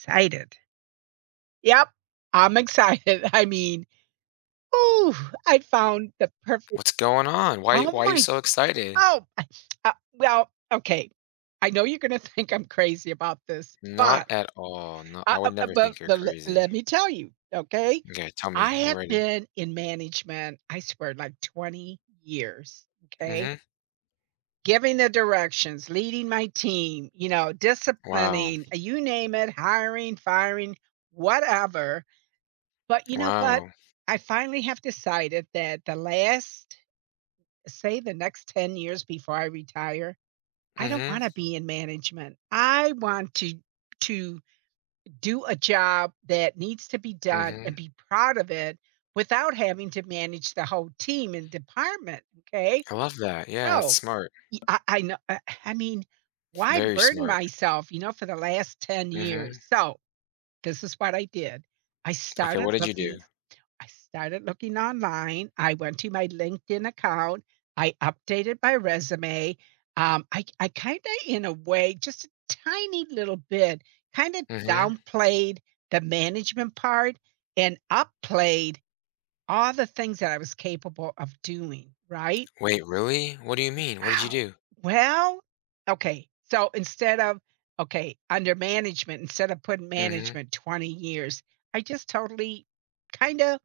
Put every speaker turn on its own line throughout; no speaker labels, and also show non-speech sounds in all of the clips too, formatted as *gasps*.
Excited. Yep, I'm excited. *laughs* I mean, ooh, I found the perfect
What's going on? Why
oh
why are you
my
so excited?
oh, *laughs* I- okay. I know you're gonna *laughs* think I'm crazy about this,
Not at all. No, I would never think you're
but le
crazy.
let me tell you, okay?
Okay, tell
I
me. I'm
have
ready.
been in management, I swear, like 20 years, okay?
Mhm.
Giving the directions, leading my team, you know,
Wow.
disciplining, you name it, hiring, firing, whatever. But you know what?
Wow.
I finally have decided that the last, say, the next 10 years before I retire, I don't
Mhm.
want to be in management. I want to to do a job that needs to be done
Mhm.
and be proud of it without having to manage the whole team and department. Okay.
I love that. Yeah, that's
No,
smart.
I know. I mean, why
Very
burden
smart.
myself, you know, for the last 10 years?
Mhm.
So this is what I did. I
Okay,
started
what did you do?
looking I started looking online. I went to my LinkedIn account. I updated my resume. I kind of, in a way, just a tiny little bit, kind of
Mhm.
downplayed the management part and upplayed all the things that I was capable of doing, right?
Wait, really? What do you mean? What did you
Ah,
do?
Well, okay. Okay, under management, instead of putting
Mhm.
management 20 years, I just totally kind of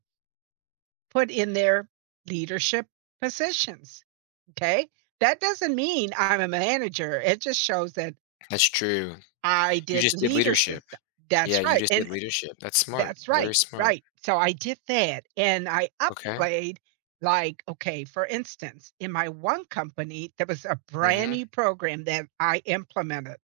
put in their leadership positions, okay? That doesn't mean I'm a manager, it just shows that
That's true.
I
You
did
just did
leadership
leadership.
th
Yeah,
That's
you
right,
just did
and
leadership. That's smart. Very smart.
so I did that, and I
Okay.
upplayed, like, okay, for instance, in my one company, there was a brand
Mhm.
new program that I implemented.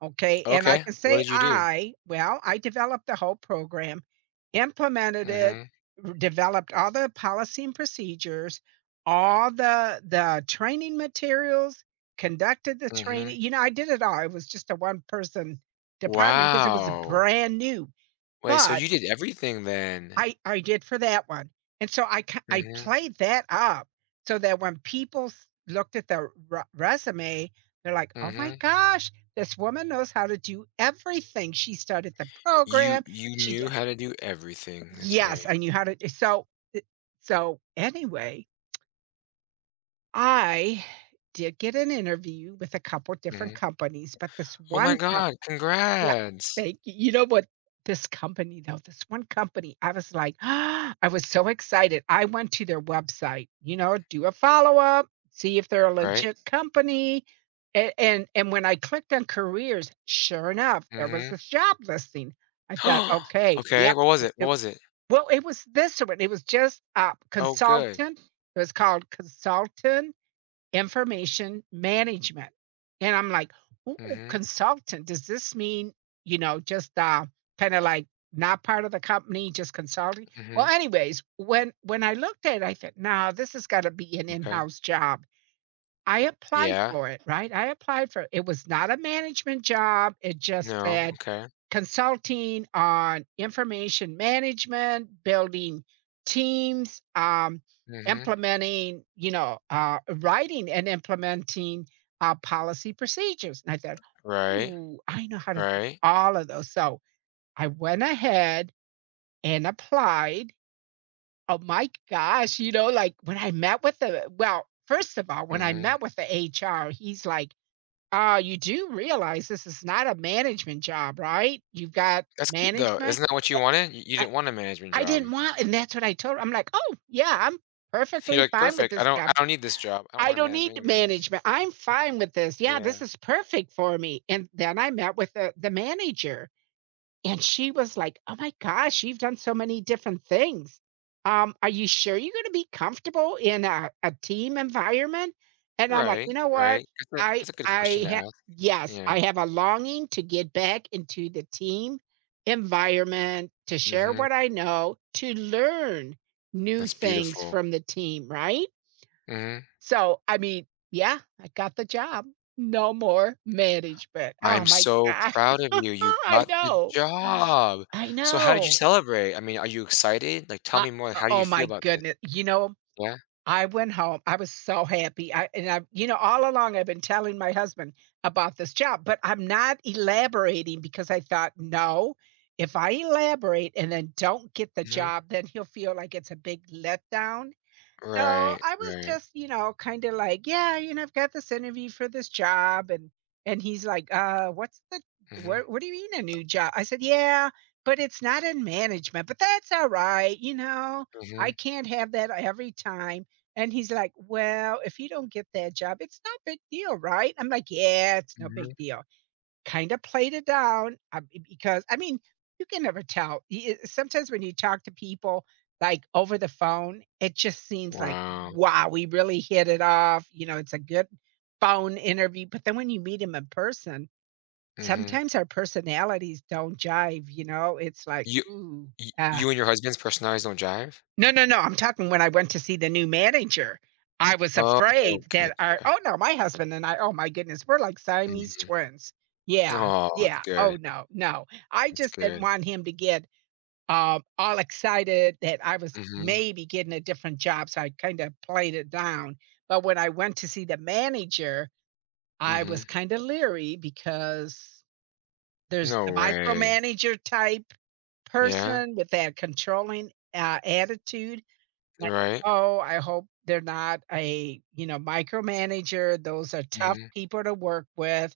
Okay, and I
Okay.
can
What
say
did you do?
I well, I developed the whole program, implemented it,
Mhm.
r developed all the policy and procedures, all the training materials, conducted the
Mhm.
training. You know, I did it all. It was just a one-person department because it was
Wow.
brand new,
Wait, so
but
you did everything then?
I did for that one, and so I
Mhm,
played that up so that when people s looked at the re resume, they're like, "Oh my
mhm.
gosh, this woman knows how to do everything. She started the
You
program,
you
she
knew
di."
how to do everything, that's
Yes,
right.
I knew how to so I so anyway, I did get an interview with a couple different
Mhm.
companies, but this
Oh my
one co
god,
yeah.
congrats.
Thank you. You know what? This company, though, this one company, I was like, *gasps* I was so excited. I went to their website, you know, do a follow up, see if they're a
Right?
legit company. And, and when I clicked on careers, sure enough, there was
Mhm.
this job listing. I thought,
*gasps*
okay,
Okay,
yep.
what was it? What was it?
It was this one. It was just
Oh, good.
consultant. It was called consultant information management. And I'm like, ooh,
Mhm,
consultant. Does this mean, you know, just kind of like not part of the company, just consulting? Well,
mhm.
anyways, when I looked at it, I thought, no, this has got to be an
Okay.
in-house job. I applied
Yeah.
for it, right? I applied for it. It was not a management job, it just
No,
said
okay.
consulting on information management, building teams,
Mhm.
implementing, you know, writing and implementing, policy procedures, and I thought,
Right,
"Ooh, I know how to do
right.
all of those," so I went ahead and applied. Oh my gosh, you know, like, when I met with the well, first of all, when I
Mhm.
met with the HR, he's like, "Ah, you do realize this is not a management job, right? You've got
That's good though.
management."
Isn't that what you wanted? You
I
didn't want a management
I
job.
didn't want And that's what I told her. I'm like, "Oh, yeah, I'm
*laughs* You're
perfectly
like,
fine with
"Perfect. I
this
don't I
job.
don't need this job. I don't
I
wanna
don't
manage
need
anyways."
management. I'm fine with this. Yeah, this
Yeah.
is perfect for me." And then I met with the manager and she was like, "Oh my gosh, you've done so many different things. Are you sure you're gonna be comfortable in a team environment?" And I'm like,
Right,
"You know what?
right. That's a that's a good question
I
to
ha
ask.
yes,
Yeah,
I have a longing to get back into the team environment, to share
mhm,
what I know, to learn new
that's
things
beautiful,
from the team, right?"
mhm.
So, I mean, yeah, I got the job. No more management. Oh
I'm
my
so
gosh.
proud of you,
*laughs*
you
I
got the
know.
job.
I
So how did you
know.
celebrate? I mean, are you excited? Like, tell
I
me more. Like,
o
how do you
Oh
feel
my
about this?
goodness! You know,
Yeah?
I went home, I was so happy, I and I you know, all along, I've been telling my husband about this job, but I'm not elaborating because I thought, "No, if I elaborate and then don't get the
Mhm.
job, then he'll feel like it's a big letdown," so
Right,
I was
right.
just, you know, kind of like, yeah, you know, I've got this interview for this job, and he's like,
Mhm,
what? What do you mean a new job? I said, yeah, but it's not in management, but that's all right, you know, I
mhm,
can't have that every time. And he's like, well, if you don't get that job, it's not a big deal, right? I'm like, yeah, it's no
mhm.
big deal. Kinda played it down, b because I mean, you can never tell. Y I Sometimes when you talk to people, like, over the phone, it just seems like,
Wow,
"Wow, we really hit it off," you know, it's a good phone interview, but then when you meet him in person,
mhm.
sometimes our personalities don't jive, you know? It's like,
You y
Uh"
you and your husband's personalities don't jive?
No, no, no, I'm talking when I went to see the new manager, I was
Oh,
afraid that
gotcha.
no, my husband and I, oh my goodness, we're like Siamese
Mhm.
twins. Yeah,
Oh, that's
yeah,
good,
oh, no, no. I
that's
just didn't
good.
want him to get, all excited that I was
Mhm,
maybe getting a different job, so I kinda played it down, but when I went to see the manager, I
mhm.
was kinda leery because there's
No
the
way.
micromanager type
Yeah,
person with that controlling, attitude, like,
right?
oh, I hope they're not a, you know, micromanager. Those are tough
Mhm.
people to work with.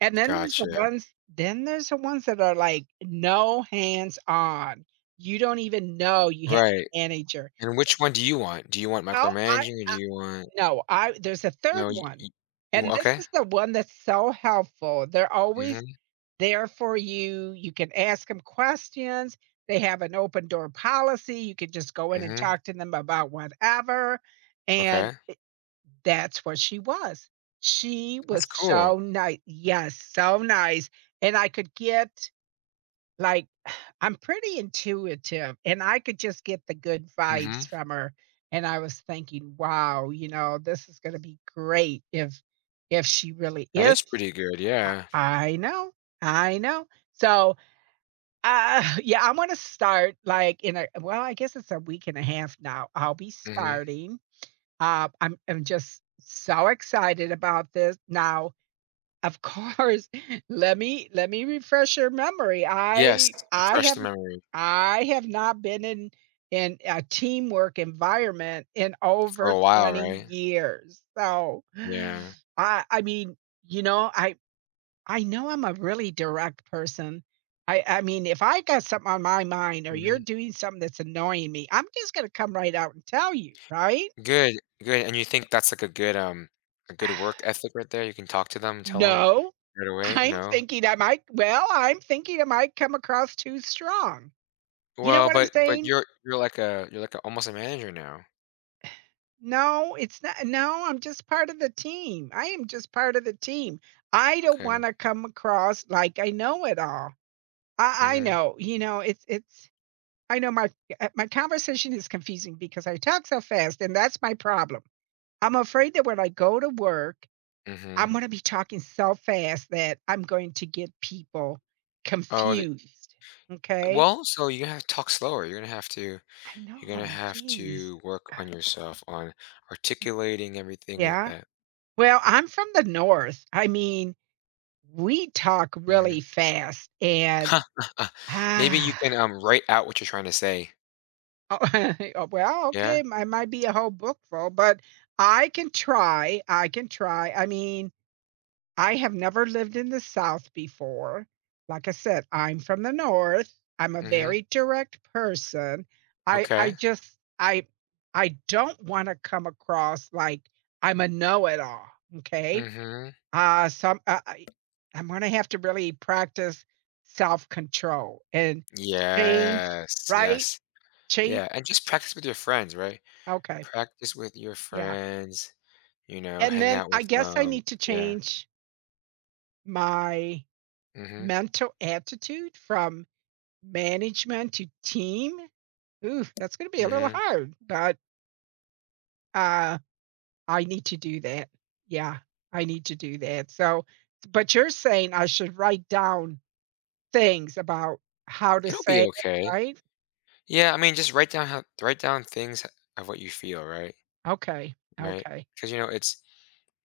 And
Gotcha.
then there's the ones that are like no hands on. You don't even know you have
Right.
a manager.
And which one do you want? Do you want
Well, I
micromanaging or do you want?
No, I there's a third
No, y y
one. And
you
this
okay.
is the one that's so helpful. They're always
Mhm,
there for you. You can ask them questions. They have an open door policy. You can just go in and
mhm,
talk to them about whatever. And
okay.
That's what she was. She
That's
was
cool.
so nice, yes, so nice, and I could get, like *sighs* I'm pretty intuitive, and I could just get the good vibes
Mhm.
from her, and I was thinking, "Wow, you know, this is gonna be great if she really
That is
is."
pretty good, yeah.
I know, I know. So, *laughs* *sighs* yeah, I'm gonna start, I guess it's a week and a half now. I'll be
Mhm.
starting. I'm just so excited about this. Now, of course, *laughs* let me refresh your memory.
Yes, refresh the memory
I have not been in a teamwork environment in
for
over
a while,
20
right?
years. So,
Yeah.
I I mean, you know, I know I'm a really direct person. I mean, if I got something on my mind or you're
Mhm.
doing something that's annoying me, I'm just going to come right out and tell you, right?
Good, good, and you think that's, like, a good, um, a good work ethic right there? You can talk to them and tell them
No,
right away?
I'm
No?
thinking I might well, I'm thinking I might come across too strong. You know
Well,
what I'm
but
saying?
you're like a you're like a almost a manager now.
No, it's not No, I'm just part of the team. I am just part of the team. I don't
Okay.
wanna come across like I know it all.
Mhm,
You know, it's I know my my conversation is confusing because I talk so fast, and that's my problem. I'm afraid that when I go to work,
mhm.
I'm gonna be talking so fast that I'm going to get people
Oh, the
confused, okay?
well, so you're gonna have to talk slower. You're gonna have to.
I
You're gonna
know,
have
geez.
to work on yourself, on articulating everything like
Yeah.
that.
Well, I'm from the North. I mean, we talk
Mhm.
really fast and,
Maybe you
ah,
can, write out what you're trying to say.
*laughs* oh, *laughs* well,
Yeah?
okay, I might be a whole book full, but I can try, I can try. I mean, I have never lived in the South before. Like I said, I'm from the North. I'm a
Mhm.
very direct person. I
Okay.
just I I don't wanna come across like I'm a know-it-all. Okay.
Mhm.
Some I I'm gonna have to really practice self-control and change,
Yes,
right?
yes.
Change
Yeah, and just practice with your friends, right?
Okay,
Practice with your
yeah.
friends, you know,
And
hang
then
out
I
with
guess I
them.
need to
Yeah.
change my
Mhm,
mental attitude from management to team. Ooh, that's gonna be a little
mhm.
hard, but, uh, I need to do that. Yeah, I need to do that. So but you're saying I should write down things about how to
It'll be
say it,
okay.
right?
Yeah, I mean, just write down how, write down things of what you feel, right?
Okay,
Right,
okay.
because you know, it's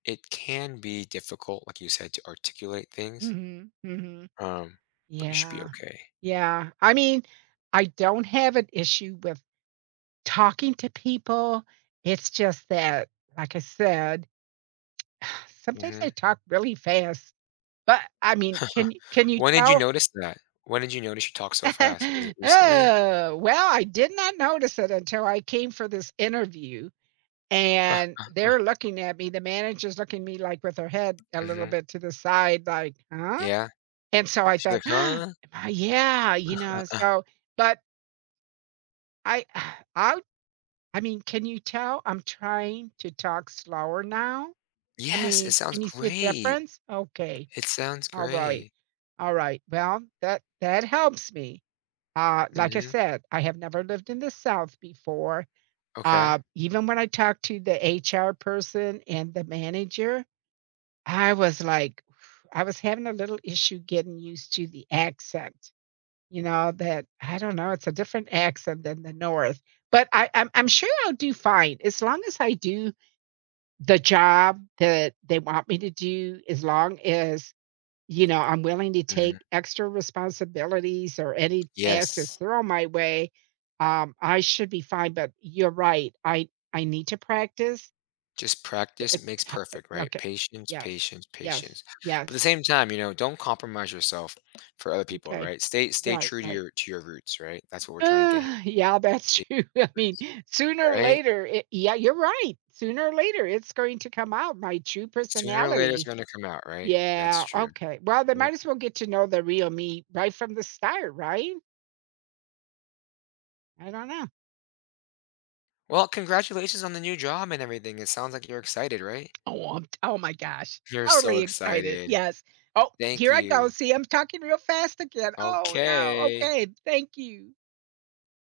it can be difficult, like you said, to articulate things,
Mhm, mhm.
um, but you should be
Yeah,
okay.
yeah. I mean, I don't have an issue with talking to people. It's just that, like I said, *sighs* sometimes
Mhm.
I talk really fast. But, I mean,
*laughs*
can you
When did you
tell?
notice that? When did you notice you talk so fast? Was it
*laughs*
recently?
Oh, well, I did not notice it until I came for this interview, and they're
*laughs*
looking at me, the manager's looking at me, like, with her head a little
mhm.
bit to the side, like, "Huh?"
Yeah.
And so I
She's
thought,
like,
*gasps* "Am
"Huh?
I" yeah, you
Uh,
know,
uh."
so but I *sighs* I I mean, can you tell I'm trying to talk slower now? I
Yes, it
mean,
sounds
can you see a
great.
difference? Okay.
It sounds
All right.
great.
All right. Well, that helps me. Like I
Mhm.
said, I have never lived in the South before.
Okay.
Even when I talked to the HR person and the manager, I was like *sighs* I was having a little issue getting used to the accent. You know, that I don't know, it's a different accent than the North, but I'm sure I'll do fine as long as I do the job that they want me to do, as long as, you know, I'm willing to
Mhm.
take extra responsibilities or any task that's
Yes.
thrown my way, I should be fine, but you're right, I need to practice.
Just
D
practice makes
t uh,
perfect, right?
okay.
Patience,
Yes.
patience,
Yes.
patience. But at
Yes.
the same time, you know, don't compromise yourself for other people,
Okay.
right? Stay
Right,
true to
right.
your roots, right? That's what we're
*sighs*
trying to get here.
Yeah, that's
Stay
true. *laughs* I
true to your
mean,
roots,
sooner or
right?
later, it, yeah, you're right. Sooner or later, it's going to come out, my true
Sooner or later it's
personality.
gonna come out, right? That's
Yeah,
true.
okay. Well, they
Yeah.
might as well get to know the real me right from the start, right? I don't know.
Well, congratulations on the new job and everything. It sounds like you're excited, right?
Oh my gosh.
You're so
Totally excited.
excited.
Yes. Oh,
Thank
here I go.
you.
See, I'm talking real fast again. Oh, no.
Okay.
Okay. Thank you.